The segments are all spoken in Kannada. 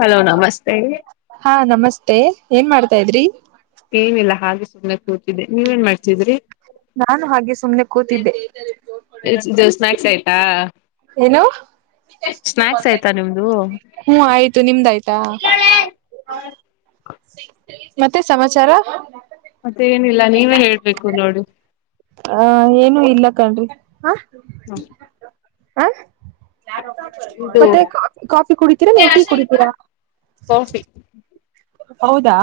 ಹಲೋ ನಮಸ್ತೆ ಹಾ ನಮಸ್ತೆ ಏನ್ ಮಾಡ್ತಾ ಇದ್ರಿ. ಏನಿಲ್ಲ ಹಾಗೆ ಸುಮ್ಮನೆ ಕೂತಿದ್ದೆ ನೀವ ಏನ್ ಮಾಡ್ತಿದ್ರಿ. ನಾನು ಹಾಗೆ ಸುಮ್ನೆ ಕೂತಿದ್ದೆ. ಇದು ಸ್ನಾಕ್ಸ್ ಆಯ್ತಾ ಏನು. ಸ್ನಾಕ್ಸ್ ಆಯ್ತಾ ನಿಮ್ದು ಹ್ಮ ಆಯ್ತು ನಿಮ್ದ ಆಯ್ತಾ. [inaudible] ಮತ್ತೆ ಸಮಾಚಾರ. ಮತ್ತೆ ಏನಿಲ್ಲ ನೀವೇ ಹೇಳ್ಬೇಕು ನೋಡು. ಹ ಏನು ಇಲ್ಲ ಕಣ್ರಿ. [inaudible] ಹ ಇದು ಮತ್ತೆ ಕಾಫಿ ಕುಡಿತೀರಾ ನೀವು ಟೀ ಕುಡಿತೀರಾ. ಕಾಫಿ. ಹೌದಾ.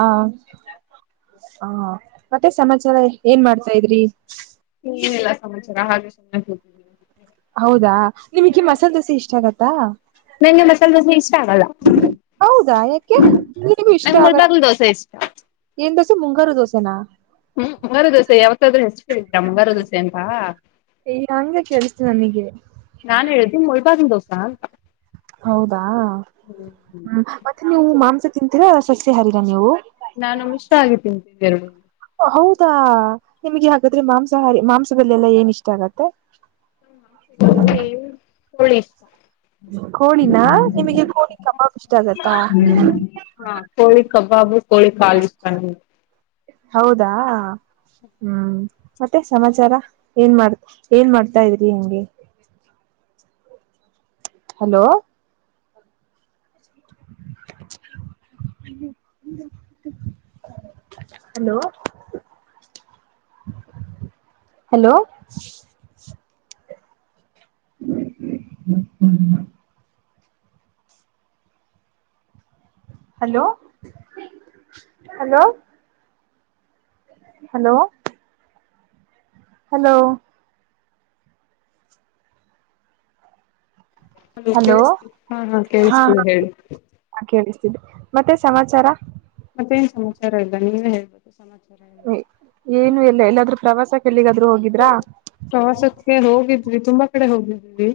ಹಾ ಮತ್ತೆ ಸಮಾಚಾರ ಏನ್ ಮಾಡ್ತಾ ಇದ್ರಿ. ಹ ಏನಿಲ್ಲ ಸಮಾಚಾರ ಹಾಗೆ ಸುಮ್ನೆ ಕೂತಿದೀನಿ. ಹೌದಾ ನಿಮಗೆ ಮಸಾಲೆ ದೋಸೆ ಇಷ್ಟ ಆಗತ್ತಾ. ನಂಗೆ ಮಸಾಲೆ ದೋಸೆ ಇಷ್ಟ ಆಗಲ್ಲ. ಹೌದಾ ಯಾಕೆ ಇಷ್ಟ ನಂಗೆ ಆಗ ಮುಳಬಾಗ್ಲು ದೋಸೆ ಇಷ್ಟ [inaudible] ಏನ್ ದೋಸೆ ಮುಂಗಾರು ದೋಸೆನಾ. ಹ್ಮ್ ಮುಂಗಾರು ದೋಸೆ ಯಾವತ್ತಾದ್ರೂ ಹೆಸರು ಕೇಳಿದ್ರ ಮುಂಗಾರು ದೋಸೆ ಅಂತ. ಈ ಹಂಗೆ ಕೇಳಿಸ್ತು ನನಗೆ ನಾನ್ ಹೇಳಿದ್ದು ಮುಲ್ಬಾಗ್ಲೂ ದೋಸಾ. ಹೌದಾ ಹ್ಮ ಮತ್ತೆ ನೀವು ಮಾಂಸ ತಿಂತೀರಾ ಸಸ್ಯಾಹಾರಿನಾ ನೀವು. ನಾನು ಮಿಕ್ಸ್ ಆಗಿ ತಿಂತೀನಿ ಎರಡು. ನಿಮ್ಗೆ ಹಾಗಾದ್ರೆ ಮಾಂಸಾಹಾರಿ ಮಾಂಸದಲೆಲ್ಲಾ ಏನ್ ಇಷ್ಟ ಆಗತ್ತೆ. ನಂಗೆ ಕೋಳಿ ಇಷ್ಟ. ಕೋಳಿನ ನಿಮಗೆ ಕೋಳಿ ಕಬಾಬ್ ಇಷ್ಟ ಆಗತ್ತಾ. ಹಾ ಕೋಳಿ ಕಬಾಬು ಕೋಳಿ ಕಾಲ್ ಇಷ್ಟ ನಂಗೆ. ಹೌದಾ. ಹ್ಮ್ ಮತ್ತೆ ಸಮಾಚಾರ ಏನ್ ಮಾಡ್ ಏನ್ ಮಾಡ್ತಾ ಇದ್ರಿ ಹೆಂಗೆ ಎ [unintelligible] ಹಲೋ ಹ [inaudible] ಹಲೋ ಹಲೋ ಹ್ಮ್ ಹ್ಮ ಹ್ಮ್ [unintelligible] hello hello [inaudible] hello hello hello ಹಾ ಕೇಳಸ್ತೀದೇಯ ಹಾ ಹಾ ಕೇಳಿಸ್ತಿದೆ ಹೇಳಿ ಕೇಳಿಸ್ತಿದೆ ಮತ್ತೆ ಸಮಾಚಾರ ಮತ್ತೇನ್ ಸಮಾಚಾರ ಇಲ್ಲ ನೀವೇ ಹೇಳಬೇಕು ಏನು ಎಲ್ಲ ಎಲ್ಲಾದ್ರೂ ಪ್ರವಾಸಕ್ಕೆ ಎಲ್ಲಿಗಾದ್ರೂ ಹೋಗಿದ್ರಾ ಪ್ರವಾಸಕ್ಕೆ ಹೋಗಿದ್ವಿ ತುಂಬಾ ಕಡೆ ಹೋಗಿದ್ವಿ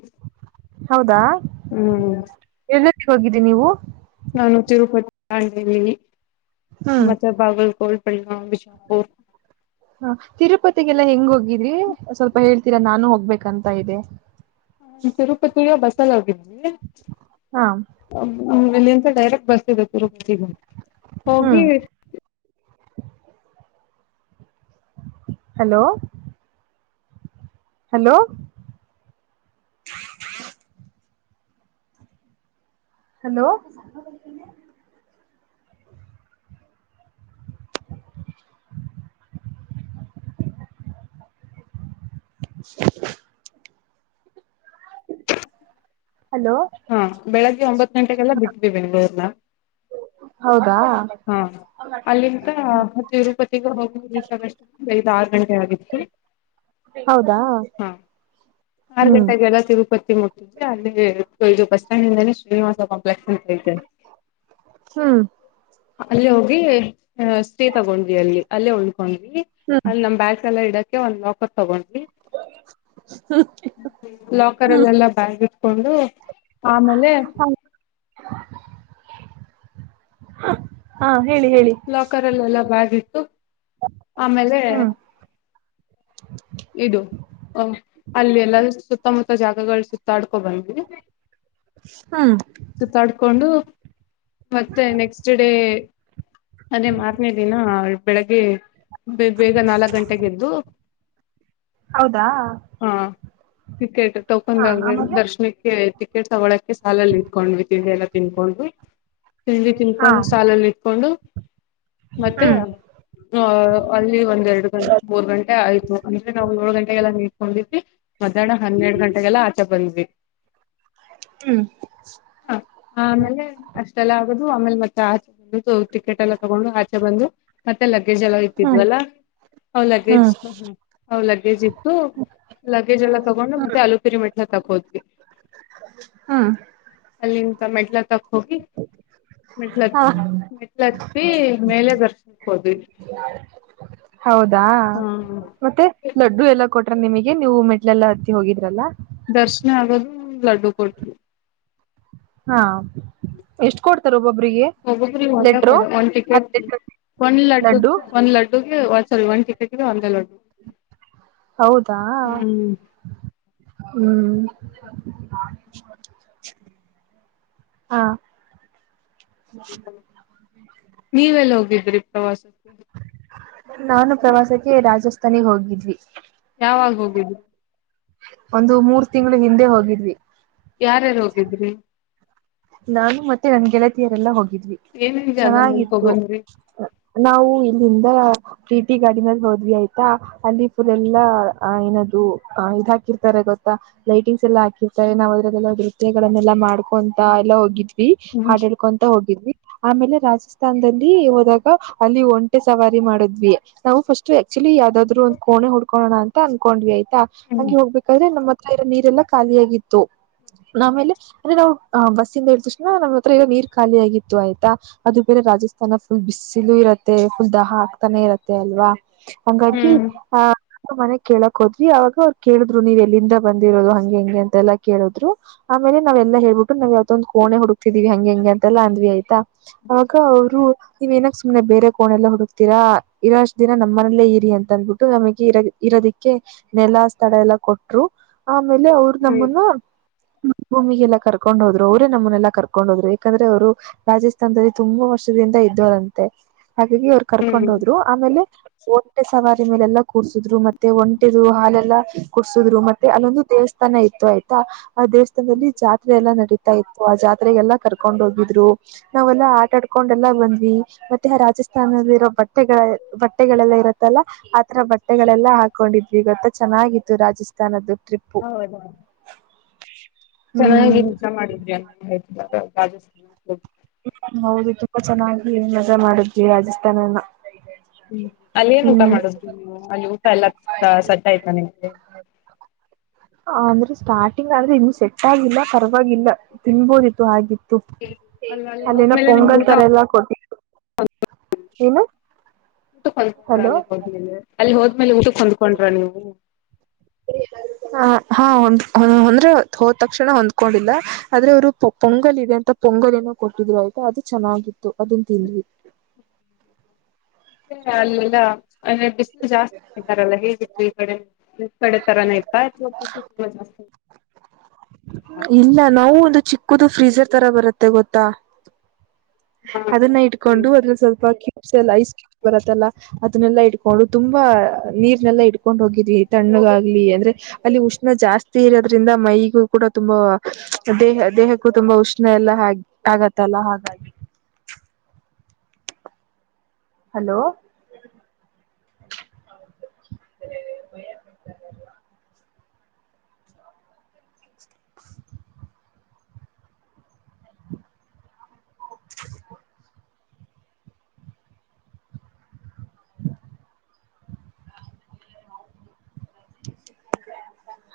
ಹೌದಾ ಹ್ಮ್ ಎಲ್ಲಕ್ಕೆ ಹೋಗಿದ್ದಿರಿ ನೀವು ನಾನು ತಿರುಪತಿ ಹೋಗಿದ್ದೀನಿ ಹ್ಮ್ ಮತ್ತೆ ಬಾಗಲ್ಕೋಟ್ ಪ ವಿಚ [unintelligible] ಹ ತಿರುಪತಿಗೆಲ್ಲಾ ಹೆಂಗ ಹೋಗಿದ್ರಿ ಸ್ವಲ್ಪ ಹೇಳ್ತೀರಾ ನಾನು ಹೋಗ್ಬೇಕಂತ ಇದೆ ಹ ತಿರುಪತಿ ಬಸ್ಸಲ್ಲಿ ಹೋಗಿದ್ವಿ ಹಾ ಹ್ಮ ಇಲ್ಲಿಂದ ಡೈರೆಕ್ಟ್ ಬಸ್ ಇದೆ ತಿರುಪತಿಗೆ ಹ್ಮ್ ಹೋಗಿ ಹಲೋ ಹಲೋ [inaudible] ಹಲೋ [unintelligible] ಹಲೋ ಹಾ ಬೆಳಿಗ್ಗೆ ಒಂಬತ್ ಗಂಟೆಗೆಲ್ಲ ಬಿಿದ್ವಿ ಬೆಂಗಗಳೂರ್ನ ಹೌದಾ ಹಾ ಅಲ್ಲಿಂತ ತಿರುಪತಿ ಇಲ್ಲಿಂದ ಹೋಗಿ ರೀಚ್ ಆಗಷ್ಟ್ರಲ್ಲಿ ಆರು ಗಂಟೆ ಆಗಿತ್ತು ಹೌದಾ ಹಾ ಆರು ಹ್ಮ್ ಗಂಟೆಗೆಲ್ಲ ತಿರುಪತಿ ಮುಟ್ಟಿದ್ವಿ ಅಲ್ಲಿ ಈೋ ಬಸ್ ಸ್ಟ್ಯಾಂಡ್ ಅಂದೆ ಶ್ರೀನಿವಾಸ ಕಂಪ್ಲೆಕ್ಸ್ ಹ್ಮ್ ಅಲ್ಲಿ ಹೋಗಿ ಸ್ಟೇ ತಗೊಂಡ್ವಿ ಅಲ್ಲಿ ಅಲ್ಲೇ ಉಳ್ಕೊಂಡ್ವಿ ಹ್ಮ್ ಅಲ್ಲಿ ನಮ್ ಬ್ಯಾಾಗ ಎಲ್ಲ ಇಡಕ್ಕೆ ಒಂದ್ ಲಾಕರ್ ತಗೊಂಡಿ ಲಾಕರ್ ಅಲ್ಲೆಲ್ಲ ಬ್ಯ ಇಟ್ಕೊಂಡು ಆಮೇಲೆ ಹಾ ಹೇಳಿ ಹೇಳಿ ಲಾಕರ್ ಅಲ್ಲೆಲ್ಲ ಬ್ಯಾಗ್ ಇಟ್ಟು ಆಮೇಲೆ ಹ್ಮ್ ಇದು ಹ ಅಲ್ಲಿ ಎಲ್ಲ ಸುತ್ತಮುತ್ತ ಜಾಗಗಳು ಸುತ್ತಾಡ್ಕೊ ಬಂದ್ವಿ ಹ್ಮ್ ಸುತ್ತಾಡ್ಕೊಂಡು ಮತ್ತೆ ನೆಕ್ಸ್ಟ್ ಡೇ ಅದೇ ಮಾರ್ನೇ ದಿನ ಬೆಳಿಗ್ಗೆ ಬೇಗ ನಾಲ್ಕ್ ಗಂಟೆೆಗೆದ್ದು ಹೌದಾ ಆ ಟಿಕೆಟ್ ಹಾ ತಟಕೊಂಡಾಗ ಆಮೇಲೆ ದರ್ಶನಕ್ಕೆ ಟಿಕೆಟ್ ಸಗಳಕ್ಕೆೆ ಸಾಲಲ್ಲಿ ಇಂಕೊಂಡ್ಲ್ಲ ತಿನ್ಕೊಂಡು ತಿಂಡಿ ಹಾ ತಿನ್ಕೊಂಡು ಸಾಲಲ್ಲಿ ಇಟ್ಕೊಂಡು ಮತ್ತೆ ಹ್ಮ್ ಆ ಅಲ್ಲಿ ಒಂದ ಎರಡು ಗಂಟೆ ಮೂರ್ ಗಂಟೆ ಆಐ್ ಅಂದ್ರೆ ನಾವು ಏಳ್ು [unintelligible] ಗಂಟೆಗೆಲ್ಲ ನಿಡ್ಕೊಂಡಿದ್ವಿ ಮಧ್ಯಾಹ್ನ ಹನ್ನೆರಡು ಗಂಟೆಗೆಲ್ಲ ಆಚೆ ಬಂದ್ವಿ ಹ್ಮ್ ಹ ಆಮೇಲೆ ಅಷ್ಟೆಲ್ಲ ಆಗದು ಆಮೇಲೆ ಮತ್ತೆ ಆಚೆ ಬ ಟಿಕೆಟ್ ಎಲ್ಲ ತಗೊಂಡು ಆಚೆ ಬಂದು ಮತ್ತೆ ಲ್ ಎಲ್ಲ ಹ್ಮ್ ಇತಿದ್ವಲ್ಲ್ ಲಗೇಜ್ ಹ್ಮ್ ಲಗೇಜ್ ಇತ್ತು ಲಗೇಜ್ ಎಲ್ಲ ತಗೊಂಡು ಮತ್ತೆ ಅಲಲುಪಿರಿ ಮೆಟ್ಟ ತಗೋದ್ವಿ ಹ್ಮ್ ಅಲ್ಲಿಂದ ಮೆಟ್ಲ ತಕ್ ಹೋಗಿ ಮೇಟ್ಲ ಹಾ ಮೇಟ್ಲ ಮೇಲೆ ದರ್ಶನಕ್ ಹೋದ್ವಿ ಹಾ ಮತ್ತೆ ಲಡ್ಡು ಎಲ್ಲಾ ಕೊಟ್ರ ನಿಮಗೆ ನೀವು ಮೆಟ್ಲೆಲ್ಲಾ ಹತ್ತಿ ಹೋಗಿದ್ರಲ್ಲ ದರ್ಶನ ಆಗೋದು ಲಡ್ಡು ಕೊಟ್ಟರು ಹಾ ಎಷ್ಟು ಕೊಡ್ತಾರು ಹೋಗ್ರಿ ಒಂದ ಕೊಡ ಒಂದ್ ಟಿಕೆಟ್ ಒಂದ್ ಲಡ್ಡು ಒಂದ್ ಲಡ್ಡುಗೆ ಸಲ್ ಒನ್ ಟಿಕಟ್ ಒಂದೆ ಲಡ್ಡು ಹೌದಾ ಹ್ಮ್ ಹ್ಮ್ ಹಾ ನೀವೆಲ್ಲ ಹೋಗಿದ್ರಿ ಪ್ರವಾಸಕ್ಕೆ ನಾನು ಪ್ರವಾಸಕ್ಕೆ ರಾಜಸ್ಥಾನಿಗೆ ಹೋಗಿದ್ವಿ ಯಾವಾಗ ಹೋಗೀದು ಒಂದು ಮೂರ್ ತಿಂಗಳು ಹಿಂದೆ ಹೋಗಿದ್ವಿ ಯಾರ್ಯಾರು ಹೋಗಿದ್ರಿ ನಾನು ಮತ್ತೆ ನನ್ ಗೆಳತಿಯರೆಲ್ಲ ಹೋಗಿದ್ವಿ ಏನೇನ್ ಜಾಗ ನೋಡ್ಕೊ ಚೆನ್ನಾಗಿತ್ತು ಬಂದ್ರಿ ನಾವು ಇಲ್ಲಿಂದ ಪ್ರೀಟಿ ಗಾರ್ಡನ್ ಅಲ್ಲಿ ಹೋದ್ವಿ ಆಯ್ತಾ ಅಲ್ಲಿ ಫುಲ್ ಎಲ್ಲಾ ಏನ ಅದು ಹ ಇದು ಹಾಕಿರ್ತಾರೆ ಗೊತ್ತಾ ಲೈಟಿಂಗ್ಸ್ ಎಲ್ಲಾ ಹಾಕಿರ್ತಾರೆ ನಾವ್ ಅದ್ರಲ್ಲ ನೃತ್ಯಗಳನ್ನೆಲ್ಲಾ ಮಾಡ್ಕೊಂಡ ಎಲ್ಲ ಹೋಗಿದ್ವಿ ಹ್ಮ್ ಹಾಡ್ ಹೇಳ್ಕೊಂತ ಹೋಗಿದ್ವಿ ಆಮೇಲೆ ರಾಜಸ್ಥಾನದಲ್ಲಿ ಹೋದಾಗ ಅಲ್ಲಿ ಒಂಟೆ ಸವಾರಿ ಮಾಡಿದ್ವಿ ನಾವು ಫಸ್ಟ್ ಇ ಯಾವ್ದಾದ್ರು ಒಂದು ಕೋಣೆ ಹೂಡ್ಕೋಣ ಅನ್ಕೊಂಡ್ವಿ ಆ ಹ್ಮ್ ಹಗೆ ಹೋಗ್ಬೇಕಾದ್ರೆ ನಮ್ಮ ಹತ್ರ ನೀರೆಲ್ಲಾ ಖಾಲಿಯಾಗಿತ್ತು ಆಮೇಲೆ ಅಂದ್ರೆ ನಾವು ಆ ಬಸ್ಸಿಂದ ಇ ಹೇಳ್ದ ತಕ್ಷಣ ನಮ್ಮ ಹತ್ರ ಎಲ್ಲ ನೀರ್ ಖಾಲಿ ಆಗತ್ತು ಆಯ್ತಾ ಅದು ಬೇರೆ ರಾಜಸ್ತಾನ ಫುಲ್ ಬಿಸಿಲು ಇ ಫುಲ್ ದಾಹಾ ಹಾಕ್ತಾನೆ ಇರುತ್ತೆ ಅಲ್ವಾ ಹಂಗಾಗಿ ಹ್ಮ್ ಆಹ ಮನೆಗ್ ಕೇಳಕ ಹೋದ್ವಿ ಅವಾಗ ಅವ್ರು ಕೇಳಿದ್ರು ನೀವ ಎಲ್ಲಿಂದ ಬಂದಿರೋದು ಹಂಗೆ ಹಿಂಗೆ ಅಂತೆಲ್ಲ ಕೇಳಿದ್ರು ಲೆವಲ್ಲ ಹಳ್ಬೇಕು ನಾವ್ ಯಾವ್ದೊಂದ್ ಕೋಣೆ ಹುಡುಕ್ತಿದಿವವಿ ಹಂಗೆ ಹಿಂಗೆ ಅಂತೆಲ್ಲಾ ಅಂದ್ವಿ ಆಯ್ತಾ ಆಗ ಅವ್ರು ನೀವ್ಏನಕ್ಕೆ ಸುಮ್ನೆ ಬೇರೆ ಕೋಣೆಲ್ಲ ಹುಡುಕ್ತೀರಾ ಇರೊಷ್ಟ ದಿನ ನಮ್ಮ ಮನಲ್ಲೇ ಇರಿ ಅಂತ ಅಂದ್ಬಿಟ್ಟು ನಮಗೆ ಇರ ಅದಕ್ಕೆ ನೆಲ ಸ್ಥಳ ಎಲ್ಲ ಕೊಟ್ಟರು ಆ ಆ ಮೇಲೆ ಅವರು ನಮ್ಮನ್ನು ಭೂಮಿಗೆಲ್ಲ ಕರ್ ಕರ್ಕೊಂಡ್ ಹೋದ್ರು ಅವ್ರೇ ನಮ್ಮನ್ನೆಲ್ಲಾ ಕರ್ಕೊಂಡ್ ಹೋದ್ರು ಯಾಕಂದ್ರೆ ಅವ್ರು ರಾಜಸ್ಥಾನದಲ್ಲಿ ತುಂಬಾ ವರ್ಷದಿಂದ ಇದ್ದವರಂತೆ ಹಾಗಾಗಿ ಅವ್ರು ಕರ್ಕೊಂಡ್ ಹ್ಮ್ ಹೋದ್ರು ಆಮೇಲೆ ಒಂಟೆ ಸವಾರಿ ಮೇಲೆಲ್ಲಾ ಕೂಡ್ಸಿದ್ರು ಮತ್ತೆ ಒಂಟೆದು ಹಾಲೆಲ್ಲ ಕುಡ್ಸುದ್ರು ಮತ್ತೆ ಅಲ್ಲೊಂದು ದೇವಸ್ಥಾನ ದೇವಸ್ಥಾನ ಇತ್ತು ಆಯ್ತ ಆ ದೇವಸ್ಥಾನದಲ್ಲಿ ಜಾತ್ರೆ ನಡೀತಾ ಇತ್ತು ಆ ಜಾತ್ರೆಗೆಲ್ಲಾ ಕರ್ಕೊಂಡ್ ಹೋಗಿದ್ರು ನಾವೆಲ್ಲಾ ಆಟ ಆಡ್ಕೊಂಡೆಲ್ಲಾ ಬಂದ್ವಿ ಮ ಮತೇ ರಾಜಸ್ಥಾನದಲ್ಲಿ ಇರೋ ಬಟ್ಟೆಗಳ ಬಟ್ಟೆಗಳೆಲ್ಲ ಇರತ್ತಲ್ಲ ಆತರ ಬಟ್ಟೆಗಳೆಲ್ಲ ಹಾಕೊಂಡಿದ್ವಿ ಈ ಗತ್ತ ಚೆನ್ನಾಗಿತ್ತು ರಾಜಸ್ಥಾನದ್ದು ಟ್ರಿಪ್ಪು ಹೌದೌ ಹ್ಮ್ ಚೆನ್ನಾಗಿ ಎಂಜಾಯ್ ಮಾಡಿದ್ರಿ ಅನ್ನಗ ಆಯಿತು ರಾಜಸ್ಥಾನ [unintelligible] ಹೌದು ತುಂಬಾ ಚೆನ್ನಾಗಿ ಮಜಾ ಮಾಡಿದ್ವಿ ರಾಜಸ್ಥಾನಾನ ಹ್ಮ ಅಲ್ಲಿ ಏನ್ ಊಟ ಮಾಡುದ ಅಲ್ಲಿ ಊ ಎಲ್ಲ [unintelligible] ಸಟ್ ಆಯ್ತಾ ನಿಮಗೆ ಅಂದ್ರೆ ಸ್ಟಾರ್ಟಿಂಗ್ ಆದ್ರೆ ಇನ್ನು ಸೆಟ್ ಆಗಿಲ್ಲ ಪರವಾಗಿಲ್ಲ ತಿನ್ಬೋದಿತ್ತು ಹಾಗಿತ್ತು ಪ್ಪ ಅಲ್ಲ ಅಲ್ಲಿ ಅಲ್ಲಿನ ಹೋದ್ಮೇಲೆ ನಿಮ್ಗೆ ಪೊಂಗಲ್ ಊಟ ತರ ಎಲ್ಲಾ ಕೊಟ್ಟಿತ್ತು ಏನು ಊಟ ಹೊಂದ್ಕೊಂಡ್ರ ಹಲೋ ಅಲ್ಲಿ ಹೋಮೇಲೆ ಅಲ್ಲಿ ಹೋದ್ಮೇಲೆ ಊಟ ಹೊಂದ್ಕೊಂಡ್ರ ನೀವು. ಹ ಹ ಅಂದ್ರೆ ಹೋದ್ ತಕ್ಷಣ ಹೊಂದ್ಕೊಂಡಿಲ್ಲ ಆದ್ರೆ ಅವರು ಪೊಂಗಲ್ ಇದೆ ಅಂತ ಪೊಂಗಲ್ ಅವರೆನೋ ಕೊಟ್ಟಿದ್ರು ಆಯ್ತಾ ಅದು ಚೆನ್ನಾಗಿತ್ತು ಅದನ್ ತಿಂದ್ವಿ ಮೆ ಅಲ್ಲಲ್ಲ ಅಂದೆ ಬಿಸಿಲು ಜಾಸ್ತಿರಲ್ಲ ಹೇಗಿತ್ತು ಈ ಕಡೆ ಈ ಕಡೆ ತರಾನೆಯತ ಇ ಕುದು ಫ್ರೀಜರ್ ತರ ಬರುತ್ತೆ ಗೊತ್ತಾ ಹಾ ಅದನ್ನ ಇಟ್ಕೊಂಡು ಹ್ಮ್ ಅದ್ರ ಸ್ವಲ್ಪ ಕ್ಯೂಬ್ಸ್ ಐಸ್ ಕ್ಯ ಬರತ್ತಲ್ಲ ಅದನ್ನಲ್ಲ ಇಟ್ಕೊಂಡು ತುಂಬಾ ನೀರ್ನೆಲ್ಲಾ ಇಟ್ಕೊಂಡ್ ಹೋಗಿದರಿ ತಣ್ಣಗ ಆಗ್ಲಿ ಅಂದ್ರೆ ಅಲ್ಲಿ ಉಷ್ಣ ಜಾಸ್ತಿ ಇರೋದ್ರಿಂದ ಮೈಗೂ ಕೂಡ ತುಂಬಾ ದೇಹ ದೇಹಕ್ಕೂ ತುಂಬಾ ಉಷ್ಣ ಎಲ್ಲ ಹಾಗ ಆಗತ್ತಲ್ಲ ಹಾಗಾಗಿ ಹಲೋ ಅ ಹ್ಮ್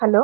ಹಲೋ